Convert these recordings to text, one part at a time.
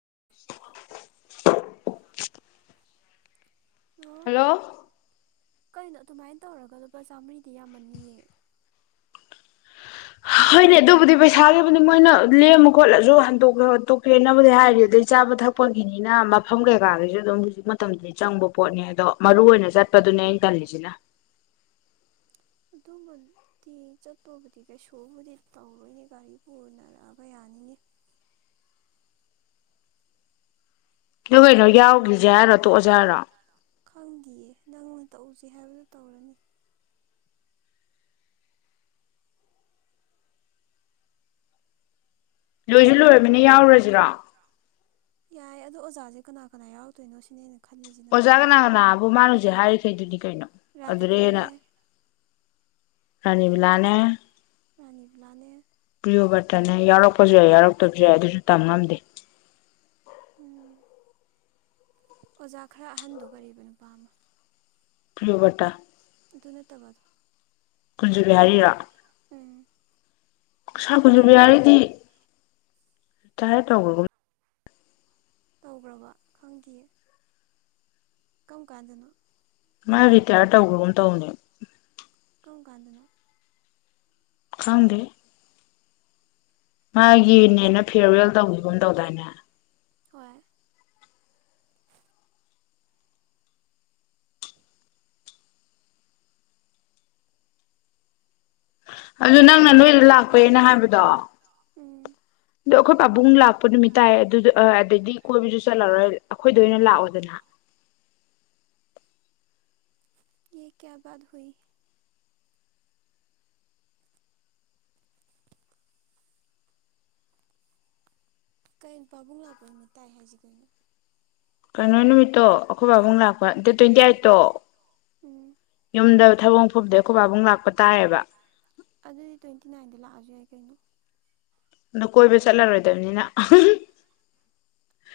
[unintelligible] ꯑꯣ ꯍꯜꯂꯣ꯫ ꯀꯩꯅꯣ ꯑꯗꯨꯃꯥꯏꯅ ꯇꯧꯔꯒ ꯂꯨꯄꯥ ꯆꯥꯃꯔꯤꯗꯤ ꯌꯥꯝꯃꯅꯤꯌꯦ [unintelligible] ꯍꯣꯏꯅꯦ ꯑꯗꯨꯕꯨꯗꯤ ꯄꯩꯁꯥꯒꯤꯕꯨꯗꯤ ꯃꯣꯏꯅ ꯂꯦꯝꯃ ꯈꯣꯠꯂꯁꯨ ꯍꯟꯗꯣ ꯍꯟꯀꯦꯕꯨꯘꯤ ꯍꯥꯏꯔꯤ ꯑꯗꯨꯗꯩ ꯆꯥꯕ ꯊꯛ ꯊꯛꯄꯒꯤꯅꯤꯅ ꯃꯐꯝ ꯀꯩꯀꯥꯗꯁꯨ ꯑꯗꯨꯝ ꯍꯧꯖꯤꯛ ꯃꯇꯝꯗꯗꯤ ꯆꯪꯕ ꯄꯣꯠꯅꯤ ꯑꯗꯣ ꯃꯔꯨ ꯑꯣꯏꯅ ꯆꯠꯄꯗꯨꯅꯦ ꯑꯩꯅ ꯇꯜꯂꯤꯁꯤꯅ ꯑꯗꯨꯃꯗꯤ ꯆꯠꯄꯕꯨꯗꯤ ꯀꯩꯁꯨꯕꯨꯗꯤ ꯇꯧꯔꯣꯏꯅꯦ ꯒꯥꯔꯤ ꯄꯨꯅꯔꯛꯑꯒ ꯌꯥꯅꯤ ꯑꯅꯤ ꯑꯘꯨ ꯀꯩꯅꯣ ꯌꯥꯎꯈꯤꯁꯦ ꯍꯥꯏꯔꯣ ꯇꯣꯛꯑꯁꯦ ꯍꯥꯏꯔꯣ ꯈꯪꯘꯤꯌꯦ ꯅꯪꯅ ꯇꯧꯁꯦ ꯍꯥꯏꯕꯗꯨꯣ ꯇꯧꯔꯅꯤ ꯂꯣꯏꯁꯨ ꯂꯣꯏꯔꯕꯅꯤ ꯌꯥꯎꯔꯨꯔꯁꯤꯔꯣ ꯌꯥꯏꯌꯦ ꯑꯗꯣ ꯑꯣꯖꯥꯁꯦ ꯀꯅꯥ ꯀꯅꯥ ꯌꯥꯎꯔꯛꯇꯣꯏꯅꯣ ꯁꯤꯅꯦ ꯑꯩꯅ ꯈꯜꯂꯤꯁꯤꯅ ꯀꯟꯅ ꯑꯣꯖꯥꯒꯅꯥ ꯀꯅꯥꯕꯨ ꯃꯥꯥꯅꯍꯧꯖꯤꯛ ꯍꯥꯏꯔꯤꯈꯩꯗꯨꯗꯤ ꯀꯩꯅꯣ ꯑꯗꯨꯔꯅ ꯔꯥꯙꯤꯀꯥꯅꯦ ꯔꯥꯅꯤꯕꯤꯂꯥꯅꯦ ꯔꯅꯤꯕ꯭ꯂꯅꯦ ꯅꯠꯇꯅꯦ ꯌꯥꯎꯔꯛꯄꯁꯨ ꯌꯥꯏ ꯌꯥꯎꯔꯛꯇꯕꯁꯨ ꯌꯥꯏ ꯑꯗꯨꯁꯨ ꯇꯝ ꯉꯝꯗꯦ ꯎꯝ ꯑꯣꯖꯥ ꯈꯔ ꯑꯍꯟꯗꯣ ꯀꯔꯤꯕ ꯅꯨꯄꯥ ꯑꯃ ꯄ꯭ꯔꯤꯌꯣ ꯕꯔꯇꯥ ꯑꯗꯨ ꯅꯠꯇꯕꯗꯣ ꯀꯨꯟꯖꯨꯕꯤ ꯍꯥꯔꯤꯔꯣ ꯎꯝ ꯁꯥꯈ ꯑꯗꯨꯕꯨ ꯀꯨꯟꯖꯕꯤꯍꯥꯔꯤꯗꯤ ꯔꯤꯇꯥꯌꯔ ꯇꯧꯕꯒꯨꯝ ꯇꯧꯈ꯭ꯔꯕ ꯈꯪꯗꯤꯌꯦ ꯀꯝ ꯀꯥꯟꯗꯅꯣ ꯃꯥ ꯔꯤꯇꯌꯥꯔ ꯇꯧꯈ꯭ꯔꯒꯨꯝ ꯇꯧꯕꯅꯦ ꯀꯥꯝꯀꯟꯗꯅꯣ ꯈꯪꯗꯦ ꯎꯝ ꯃꯥꯒꯤꯅꯦꯅ ꯐꯤꯔꯋꯦꯜ ꯇꯧꯕꯤꯒꯨꯝ ꯇꯧꯗꯥꯏꯅꯦ ꯍꯣꯏ ꯑꯗꯨ ꯅꯪꯅ ꯅꯣꯏꯗ ꯂꯥꯛꯄꯥꯏꯅ ꯍꯥꯏꯕꯗꯣ ꯎꯝ ꯑꯗꯣ ꯑꯩꯈꯣꯏ ꯄꯥꯕꯨꯡ ꯂꯥꯛꯄ ꯅꯨꯃꯤꯠ ꯇꯥꯏ ꯑꯗꯨ ꯑꯗꯗꯤ ꯀꯣꯏꯕꯁꯨ ꯆꯠꯂꯔꯣꯏ ꯑꯩꯈꯣꯏꯗ ꯑꯣꯏꯅ ꯂꯥꯛꯑꯣꯗꯅ [inaudible] ꯌꯦ ꯀꯌꯥ ꯕꯠ ꯍꯨꯏ ꯀꯩꯅꯣ ꯄꯥꯕꯨꯡ ꯂꯥꯛꯄ ꯅꯨꯃꯤꯠ ꯇꯥꯏ ꯍꯥꯏꯁꯤ ꯀꯩꯅꯣ ꯀꯩꯅꯣ ꯅꯨꯃꯤꯠꯇꯣ ꯑꯩꯈꯣꯏ ꯕꯥꯕꯨꯡ ꯂꯥꯛꯄ ꯗꯦꯠ ꯇꯣꯏꯇꯤꯑꯥꯏꯠꯇꯣ ꯎꯝ ꯌꯨꯝꯗ ꯊꯕꯛ ꯃꯐꯝꯗꯩ ꯑꯩꯈꯣꯏ ꯄꯥꯕꯨꯡ ꯂꯥꯛꯄ ꯇꯥꯏꯌꯦꯕ ꯑꯗꯨꯗꯤ ꯇ꯭ꯋꯦꯟꯇꯤ ꯅꯥꯏꯟꯗ ꯂꯥꯛꯑꯁꯨ ꯌꯥꯏ ꯀꯩꯅꯣ ꯑꯗꯣ ꯀꯣꯏꯕ ꯆꯠꯂꯔꯣꯏꯗꯕꯅꯤꯅ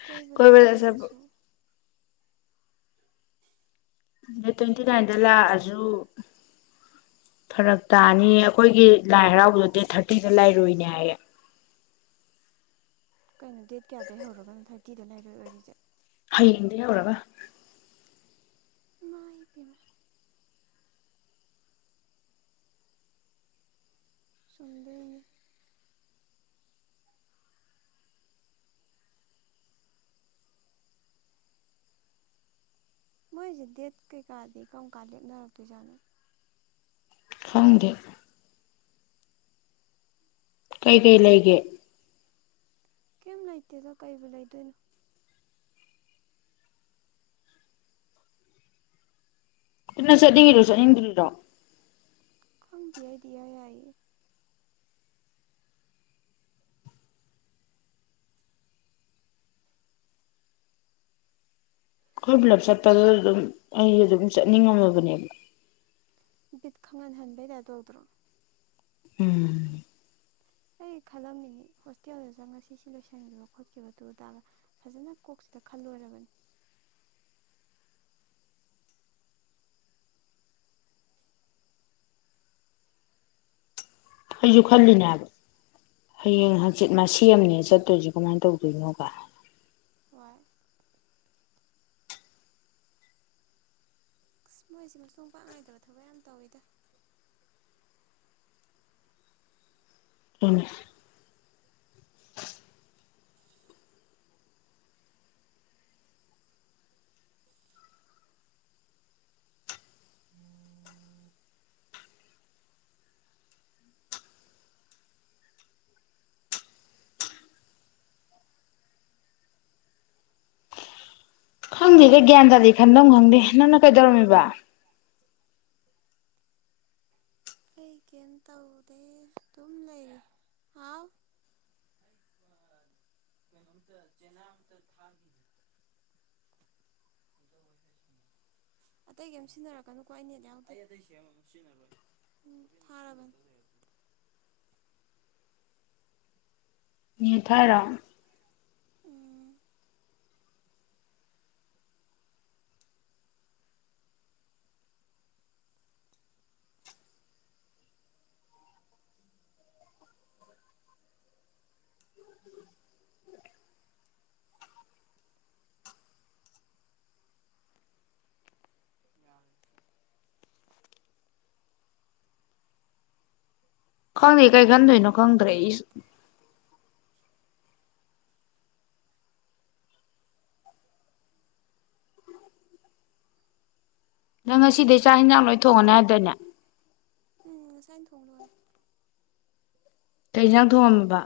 ꯀꯣꯏꯕ ꯆꯠꯇ꯭ꯔꯒꯁꯨ ꯗꯦꯠ ꯇꯣꯏꯇꯤ ꯅꯥꯏꯟꯗ ꯂꯥꯛꯑꯁꯨ ꯐꯔꯛ ꯇꯥꯅꯤ ꯑꯩꯈꯣꯏꯒꯤ ꯂꯥꯏ ꯍꯔꯥꯎꯕꯗꯣ ꯗꯦꯠ ꯊꯥꯔꯇꯤꯗ ꯂꯩꯔꯨꯅꯤ ꯍꯥꯏꯌꯦ ꯀꯩꯅꯣ ꯗꯦꯠ ꯀꯌꯥꯗꯒꯤ ꯍꯧꯔꯒꯅꯣ ꯊꯥꯔꯇꯤꯗ ꯂꯩꯔꯣꯏ ꯑꯣꯏꯔꯤꯁꯦ ꯍꯌꯦꯡꯗꯩ ꯍꯧꯔꯒ ꯃꯥꯏ ꯄꯦꯝꯃꯥ ꯁꯟꯗꯣꯏꯅꯦ ꯃꯣꯏꯁꯦ ꯗꯦꯠ ꯀꯩꯀꯥꯗꯤ ꯀꯔꯝ ꯀꯥꯟ ꯂꯦꯞꯅꯔꯛꯇꯣꯏꯖꯥꯠꯅꯣ ꯈꯣꯡꯗꯦ ꯀꯩ ꯀꯩ ꯂꯩꯒꯦ ꯀꯩꯝ ꯂꯩꯇꯦꯗꯣ ꯀꯩꯕꯨ ꯂꯩꯗꯣꯏꯅꯣ ꯊꯅꯁ ꯅꯤꯡꯔ ꯑꯘꯨ ꯅꯪ ꯆꯠꯅꯤꯡꯏꯔꯣ ꯆꯠꯅꯤꯡꯘꯔꯤꯔꯣ ꯈꯪꯗꯦ ꯑꯩꯗꯤ ꯏꯌꯥ ꯌꯥꯌꯦ ꯀꯣꯏꯕ ꯆꯠꯄꯗꯨ ꯑꯗꯨꯝ ꯑꯩ ꯑꯗꯨꯝ ꯆꯠꯅꯤꯡꯉꯝꯃꯕꯅꯦꯕ ꯕꯤꯠ ꯈꯡꯍꯟꯍꯟꯕꯩ ꯌꯥꯗꯧꯗ꯭ꯔꯣ ꯎꯝ ꯑꯩ ꯈꯜꯂꯝꯃꯤꯅꯤ ꯍꯣꯁꯇꯦꯜꯗꯨꯗ ꯉꯁꯤ ꯁꯤ ꯂꯣꯏꯁꯤꯟꯈꯤꯕ ꯈꯡꯠꯈꯤꯕꯗꯨꯗꯥ ꯐꯖꯅ ꯀꯣꯛ ꯈꯜꯂꯣꯏꯔꯕꯅꯤ ꯑꯩꯁꯨ ꯈꯜꯂꯤꯅꯦꯕ ꯍꯌꯦꯡ ꯎꯝ ꯍꯡꯆꯤꯠ ꯃꯥ ꯁꯦꯝꯅꯦꯁꯨ ꯆꯠꯇꯣꯏꯔꯤꯁꯤ ꯀꯃꯥꯏꯅ ꯇꯧꯗꯣꯏꯅꯣꯒ ꯋꯥꯏ ꯁ ꯃꯣꯏꯁꯦ ꯃꯆꯣꯡ ꯄꯥꯛ ꯉꯥꯏꯗꯕ ꯊꯕꯛ ꯌꯥꯝ ꯇꯧꯋꯤꯗ ꯇꯨꯅꯦ ꯈꯡꯗꯦꯗ ꯒ꯭ꯌꯥꯟ ꯇꯥꯗꯦ ꯈꯟꯗꯧ ꯈꯡꯗꯦ ꯅꯡꯅ ꯀꯩꯗꯧꯔꯝꯃꯤꯕ [inaudible] ꯑꯩ ꯀꯔꯤꯝ ꯇꯧꯗꯦ ꯑꯗꯨꯝ ꯂꯩꯔꯤ ꯍꯥꯎ ꯀꯩꯅꯣ ꯆꯅꯥ ꯑꯃꯇ ꯊꯥ ꯑꯇꯩ ꯀꯝ ꯁꯤꯟꯅꯔꯛꯀꯅꯨꯀꯣ ꯑꯅꯤ ꯎꯝ ꯊꯔꯔꯕꯟ ꯌꯦꯊꯔꯣ ꯎꯝ ꯌꯥꯝꯁꯤ ꯈꯡ ꯀꯥꯏꯒꯟꯗꯣꯏꯅꯣ ꯈꯡꯗ꯭ꯔꯦ ꯏꯁꯨ ꯅꯡ ꯉꯁꯤꯗꯩ ꯆꯥꯛ ꯌꯦꯟꯁꯥꯡ ꯂꯣꯏ ꯊꯣꯡꯉꯅꯤ ꯍꯥꯏꯗꯅꯦ ꯎꯝ ꯉꯁꯥꯏꯅ ꯊꯣꯡꯂꯣꯏꯔꯦ ꯀꯩꯏꯟꯁꯡ ꯊꯣꯡꯉꯝꯃꯤꯕ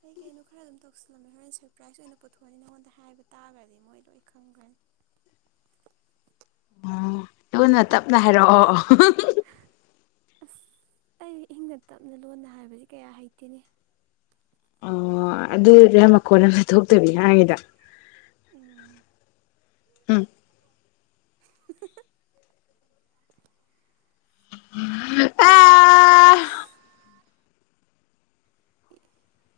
ꯀꯩ ꯀꯩꯅꯣ ꯈꯔ ꯑꯗꯨꯝ ꯇꯧꯁꯤꯜꯂꯝꯃꯦ ꯍꯣꯔꯦꯟ ꯁꯔꯄ꯭ꯔꯥꯏꯖ ꯑꯣꯏꯅ ꯄꯨꯊꯣꯛꯑꯅꯤ ꯅꯉꯣꯟꯗ ꯍꯥꯏꯕ ꯇꯥꯔꯒꯗꯤ ꯃꯣꯏ ꯂꯣꯏ ꯈꯡꯈ꯭ꯔꯅꯤ [inaudible] ꯑꯣ ꯂꯨꯟꯅ ꯇꯞꯅ ꯍꯥꯏꯔꯛꯑꯣ ꯑꯁ ꯑꯩ ꯏꯍꯤꯡꯗ ꯇꯞꯅ ꯂꯣꯟꯅ ꯍꯥꯏꯕꯁꯤ ꯀꯌꯥ ꯍꯩꯇꯦꯅꯤ ꯑꯣ ꯑꯗꯨꯗꯤꯌꯥꯝ ꯃꯈꯀꯣꯟ ꯑꯃ ꯊꯣꯛꯇꯕꯤ ꯅꯍꯉꯗ ꯎꯝ ꯎꯝ ꯑ ꯑꯁ [inaudible]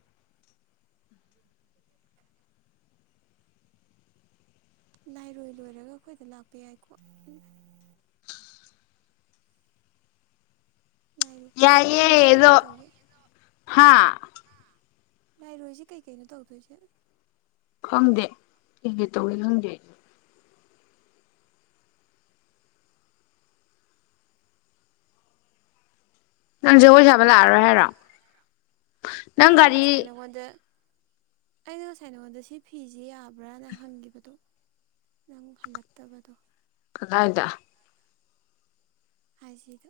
ꯂꯥꯏꯔꯣꯏ ꯂꯣꯏꯔꯒ ꯑꯩꯈꯣꯏꯗ ꯂꯥꯛꯄ ꯌꯥꯏꯀꯣ ꯂꯥꯏꯔꯣꯏ ꯂꯥꯏꯔꯣꯏꯁꯤ ꯌꯥꯌꯦꯗꯣ ꯀꯩꯀꯩ ꯇꯧꯒꯦ ꯍꯥ ꯂꯥꯏꯔꯣꯏꯁꯦ ꯀꯩꯀꯩꯅꯣ ꯇꯧꯗꯣꯏꯁꯦ ꯈꯡꯗꯦ ꯀꯩ ꯀꯩ ꯇꯧꯋꯦ ꯈꯡꯗꯦ ꯅꯡꯖꯧꯕꯣꯏ ꯆꯕ ꯂꯥꯀꯔꯣꯏ ꯍꯥꯏꯦꯔꯣ ꯑꯅꯥ ꯉꯁꯥꯏ ꯅꯥꯒꯣꯟꯗꯥ ꯑꯩꯅ ꯉꯁꯥꯏ ꯅꯉꯣꯟꯗ ꯁꯤ ꯐꯤꯁꯦ ꯌꯥꯕ꯭ꯔꯥꯅ ꯍꯡꯒꯤꯕꯗꯨ ꯅꯡ ꯍꯜꯂꯛꯇꯕꯗꯨ ꯗꯥꯏꯗꯥ ꯑꯏꯖꯤꯗ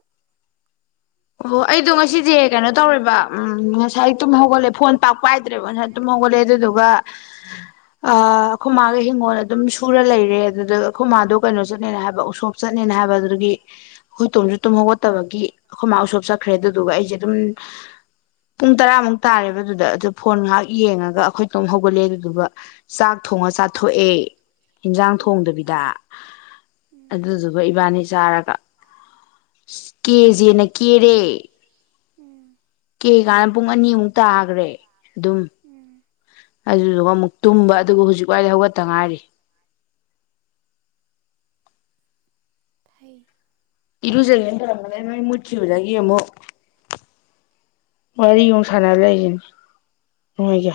ꯑꯣ ꯑꯩꯗꯣ ꯉꯁꯤꯁꯦ ꯀꯩꯅꯣ ꯇꯧꯔꯦꯕ ꯎꯝ ꯉꯁꯥꯏ ꯇꯨꯝ ꯍꯧꯒꯠꯂꯦ ꯐꯣꯟ ꯄꯥꯛꯄꯥꯏꯗ꯭ꯔꯦꯕ ꯉꯁꯥꯏ ꯇꯨꯝ ꯍꯧ ꯈꯣꯡꯒꯣꯠꯂꯦ ꯑꯗꯨꯗꯨꯒ ꯑ ꯑꯩꯈꯣꯏꯃꯥꯒ ꯍꯤꯡꯒꯣꯜ ꯑꯗꯨꯝ ꯁꯨꯔ ꯂꯩꯔꯦ ꯑꯗꯨꯗ ꯑꯩꯈꯣꯏ ꯃꯥꯥꯗꯣ ꯀꯩꯅꯣ ꯆꯠꯂꯅ ꯍꯥꯏꯕ ꯎꯁꯣꯞ ꯆꯠꯦ ꯆꯠꯅꯦꯅ ꯍꯥꯏꯕ ꯑꯗꯨꯒꯤ ꯑꯩꯈꯣꯏ ꯇꯨꯝꯁꯨ ꯇꯨꯝ ꯍꯧꯧꯒꯠꯇꯕꯒꯤ ꯑꯩꯈꯣꯏ ꯃꯥ ꯎꯁꯣꯞ ꯆꯄ ꯀꯈ꯭ꯔꯦ ꯑꯗꯨꯗꯨꯒ ꯑꯩꯁꯦ ꯑꯗꯨꯝ ꯄꯨꯡ ꯇꯔꯥꯃꯨꯛ ꯇꯥꯔꯦꯕ ꯑꯗꯨꯗ ꯑꯗꯨ ꯐꯣꯟ ꯉꯥꯏꯍꯥꯛ ꯌꯦꯡꯉꯒ ꯑꯩꯈꯣꯏꯇꯣꯝ ꯍꯧꯒꯠꯂꯦ ꯑꯗꯨꯗꯨꯒ ꯆꯥꯛ ꯊꯣꯡꯉ ꯆꯥꯊꯣꯛꯑꯦ ꯌꯦꯟꯖꯥꯡ ꯎꯝ ꯊꯣꯡꯗꯕꯤꯗ ꯎꯝ ꯑꯗꯨꯗꯨꯒ ꯏꯕꯥꯅꯤ ꯆꯥꯔꯒ ꯀꯦꯖꯤꯦꯅ ꯇꯦ ꯎꯝ ꯀꯦ ꯀꯥꯟꯅ ꯄꯨꯡ ꯑꯅꯤꯃꯨꯛ ꯇꯥꯈ꯭ꯔꯦ ꯑꯗꯨꯝ ꯎꯝ ꯑꯗꯨꯗꯨꯒ ꯑꯃꯨꯛ ꯇꯨꯝꯕ ꯑꯗꯨꯒ ꯍꯧꯖꯤꯛ ꯋꯥꯏꯗꯤ ꯍꯧꯒꯠꯇ ꯉꯥꯏꯔꯤ ꯊꯔꯤ ꯏꯔꯨꯖꯒꯦ ꯇꯔꯝꯕ ꯂꯩꯦ ꯅꯣꯏ ꯃꯨꯆꯤꯕꯗꯒ ꯌꯦꯃꯣ ꯋꯥꯔꯤꯒꯨ ꯁꯥꯟꯅꯔ ꯂꯩꯔꯤꯅꯤ ꯅꯣꯏꯒ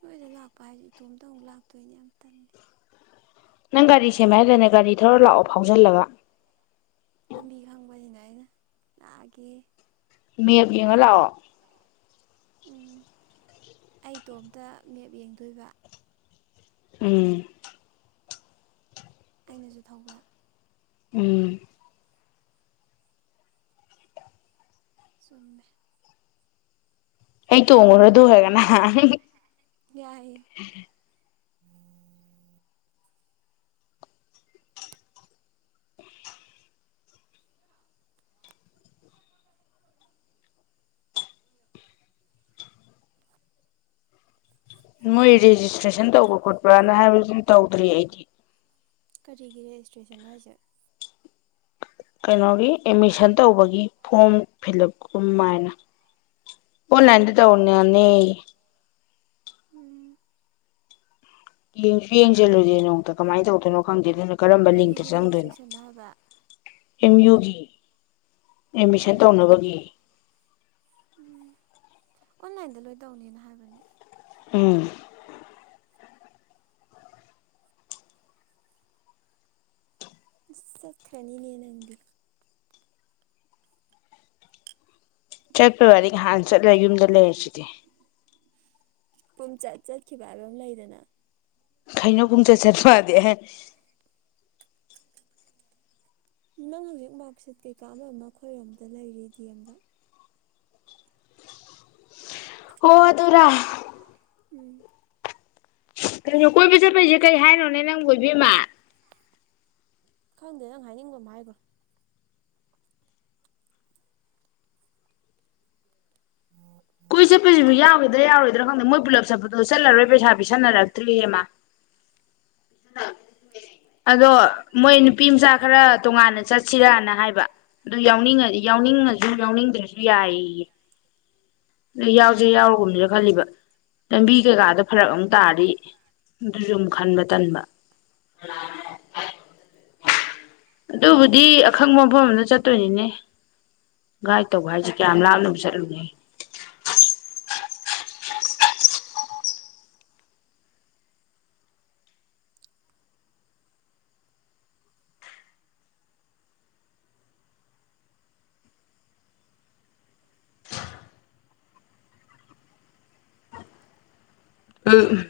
ꯅꯣꯏꯗ ꯂꯥꯛꯄ ꯍꯥꯏꯁꯦ ꯏꯇꯣꯝꯇ ꯑꯃꯨꯛ ꯂꯥꯛꯇꯣꯏꯅꯦ ꯌꯥꯝ ꯇꯜꯜꯂꯤ ꯅꯪ ꯒꯥꯔꯤ ꯁꯦꯝꯃꯦ ꯍꯥꯏꯗꯅꯦ ꯒꯥꯔꯤ ꯊꯧꯔ ꯂꯥꯛꯑꯣ ꯐꯥꯎꯖꯜꯂꯒ ꯂꯝꯕꯤ ꯈꯪꯕꯅꯤꯅ ꯑꯩꯅ ꯂꯥꯛꯑꯒꯦ ꯃꯦꯞ ꯌꯦꯡꯉ ꯂꯥꯛꯑꯣ ꯎꯝ ꯑꯩꯇꯣꯝꯇ ꯃꯦꯞ ꯌꯦꯡꯗꯣꯏꯕ ꯎꯝ ꯀꯩꯅꯁꯨ ꯊꯧꯕ ꯎꯝ ꯁꯝꯃꯦ ꯑꯩ ꯇꯣꯡꯉꯔ ꯑꯗꯨ ꯍꯒꯅ ꯌꯥꯏ ꯃꯣꯏ ꯔꯦꯖꯤꯁꯇ꯭ꯔꯦꯁꯟ ꯇꯧꯕ ꯈꯣꯠꯄꯅ ꯍꯥꯏꯕꯁꯨ ꯇꯧꯗ꯭ꯔꯤ ꯑꯩꯗꯤ ꯀꯔꯤꯒꯤ ꯔꯦꯖꯤꯁꯇ꯭ꯔꯦꯁꯟ ꯍꯥꯏꯖꯠ ꯀꯩꯅꯣꯒꯤ ꯑꯦꯠꯃꯤꯁꯟ ꯇꯧꯕꯒꯤ ꯐꯣꯝ ꯐꯤꯜ ꯎꯞ ꯀꯥꯏꯅ ꯍ ꯅꯗꯤ ꯇꯧꯅꯤꯅꯤ ꯎꯝ ꯌꯦꯡꯁꯨ ꯌꯦꯡꯁꯤꯜꯂꯨꯨꯔꯦ ꯅꯨꯇ ꯀꯃꯥꯏꯅ ꯇꯧꯗꯣꯏꯅꯣ ꯈꯪꯗꯦꯗꯅ ꯀꯔꯤꯒꯤ ꯔꯦꯖꯤꯁꯇ꯭ꯔꯦꯁꯟꯅꯣ ꯍꯥꯏꯕ ꯑꯦꯝ ꯌꯨꯒꯤ ꯑꯦꯠꯃꯤꯁꯟ ꯎꯝ ꯇꯧꯅꯕꯒꯤ ꯎꯝ ꯑꯣꯟꯂꯥꯏꯟꯗ ꯂꯣꯏ ꯇꯧꯅꯦꯅ ꯍꯥꯏꯕꯅꯤ ꯎꯝ ꯈꯅꯤꯅꯦꯅꯪꯗꯤ ꯆꯠꯄ ꯋꯥꯔꯤꯍꯥꯟ ꯆꯠꯂ ꯌꯨꯝꯗ ꯂꯩꯔꯁꯤꯗꯤ ꯄꯨꯡꯆꯠ ꯆꯠꯈꯤꯕ ꯍꯥꯏꯕ ꯑꯃ ꯂꯩꯗꯅ ꯀꯩꯅꯣꯒꯨꯝ ꯆꯠ ꯆꯠ ꯃꯥꯗꯦ ꯅꯪ ꯍꯧꯖꯤꯛ ꯃꯥꯔꯛꯁꯤꯠ ꯀꯩꯀꯥ ꯑꯃ ꯑꯃ ꯑꯩꯈꯣꯏꯔꯣꯝꯗ ꯂꯩꯔꯤ ꯗꯤ ꯑꯦꯝꯗ ꯍꯗꯔ ꯎꯝ ꯀꯩꯅꯣ ꯀꯣꯏꯕ ꯆꯠꯄꯩꯁꯦ ꯀꯩ ꯍꯥꯏꯅꯣꯅꯦ ꯅꯪ ꯀꯣꯏꯕꯤꯃ ꯈꯪꯗꯦ ꯅꯪ ꯍꯥꯏꯅꯤꯡꯕ ꯑꯃ ꯍꯥꯏꯕ꯭ꯔꯣ ꯀꯣꯏ ꯆꯠꯄꯁꯤꯕꯨ ꯌꯥꯎꯈꯤꯗ꯭ꯔꯥ ꯌꯥꯔꯣꯏꯗ꯭ꯔꯥ ꯈꯪꯗꯦ ꯃꯣꯏ ꯄꯨꯂꯞ ꯆꯠꯄꯗꯣ ꯆꯠꯂꯔꯣꯏ ꯄꯩꯁꯥ ꯄ ꯁꯥꯟꯅꯔꯛꯇ꯭ꯔꯔꯤꯃ ꯑꯗꯣ ꯃꯣꯏ ꯅꯨꯄꯤ ꯃꯆꯥ ꯈꯔ ꯇꯣꯉꯥꯟꯅ ꯆꯠꯁꯤꯔꯅ ꯍꯥꯏꯕ ꯑꯗꯨ ꯌꯥꯎꯅꯤꯡꯉ ꯌꯥꯎꯅꯤꯡꯉꯁꯨ ꯌꯥꯎꯅꯤꯡꯗ꯭ꯔꯁꯨ ꯌꯥꯏꯌꯦ ꯅ ꯌꯥꯎꯁꯦ ꯌꯥꯎꯔꯨꯒꯨꯝꯅꯤꯅ ꯈꯜꯂꯤꯕ ꯂꯝꯕꯤ ꯀꯩꯀꯥꯗ ꯐꯔꯛ ꯑꯃꯨꯛ ꯇꯥꯔꯤ ꯑꯗꯨꯁꯨ ꯑꯃꯨꯛ ꯈꯟꯕ ꯇꯟꯕ ꯎ ꯑꯗꯨꯕꯨꯗꯤ ꯑꯈꯪꯕ ꯃꯐꯝ ꯑꯃꯗ ꯆꯠꯇꯣꯏꯅꯤꯅꯦ ꯒꯥꯏꯗ ꯇꯧꯕ ꯍꯥꯏꯁꯦ ꯀꯌꯥꯝ ꯂꯥꯞꯅꯨ ꯆꯠꯂꯨꯅꯦ ꯑ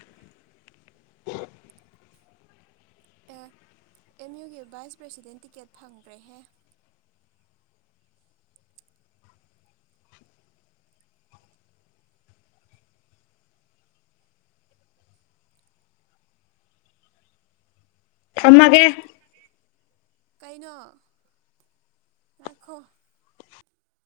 ꯑꯦ ꯑꯦꯝ ꯌꯨꯒꯤ ꯚꯥꯏꯁ ꯄ꯭ꯔꯁꯤꯗꯦꯟ ꯇꯤꯀꯦꯠ ꯐꯪꯈ꯭ꯔꯦꯍꯦ ꯊꯃꯒꯦ ꯀꯩꯅꯣ ꯉꯅꯥꯈꯣ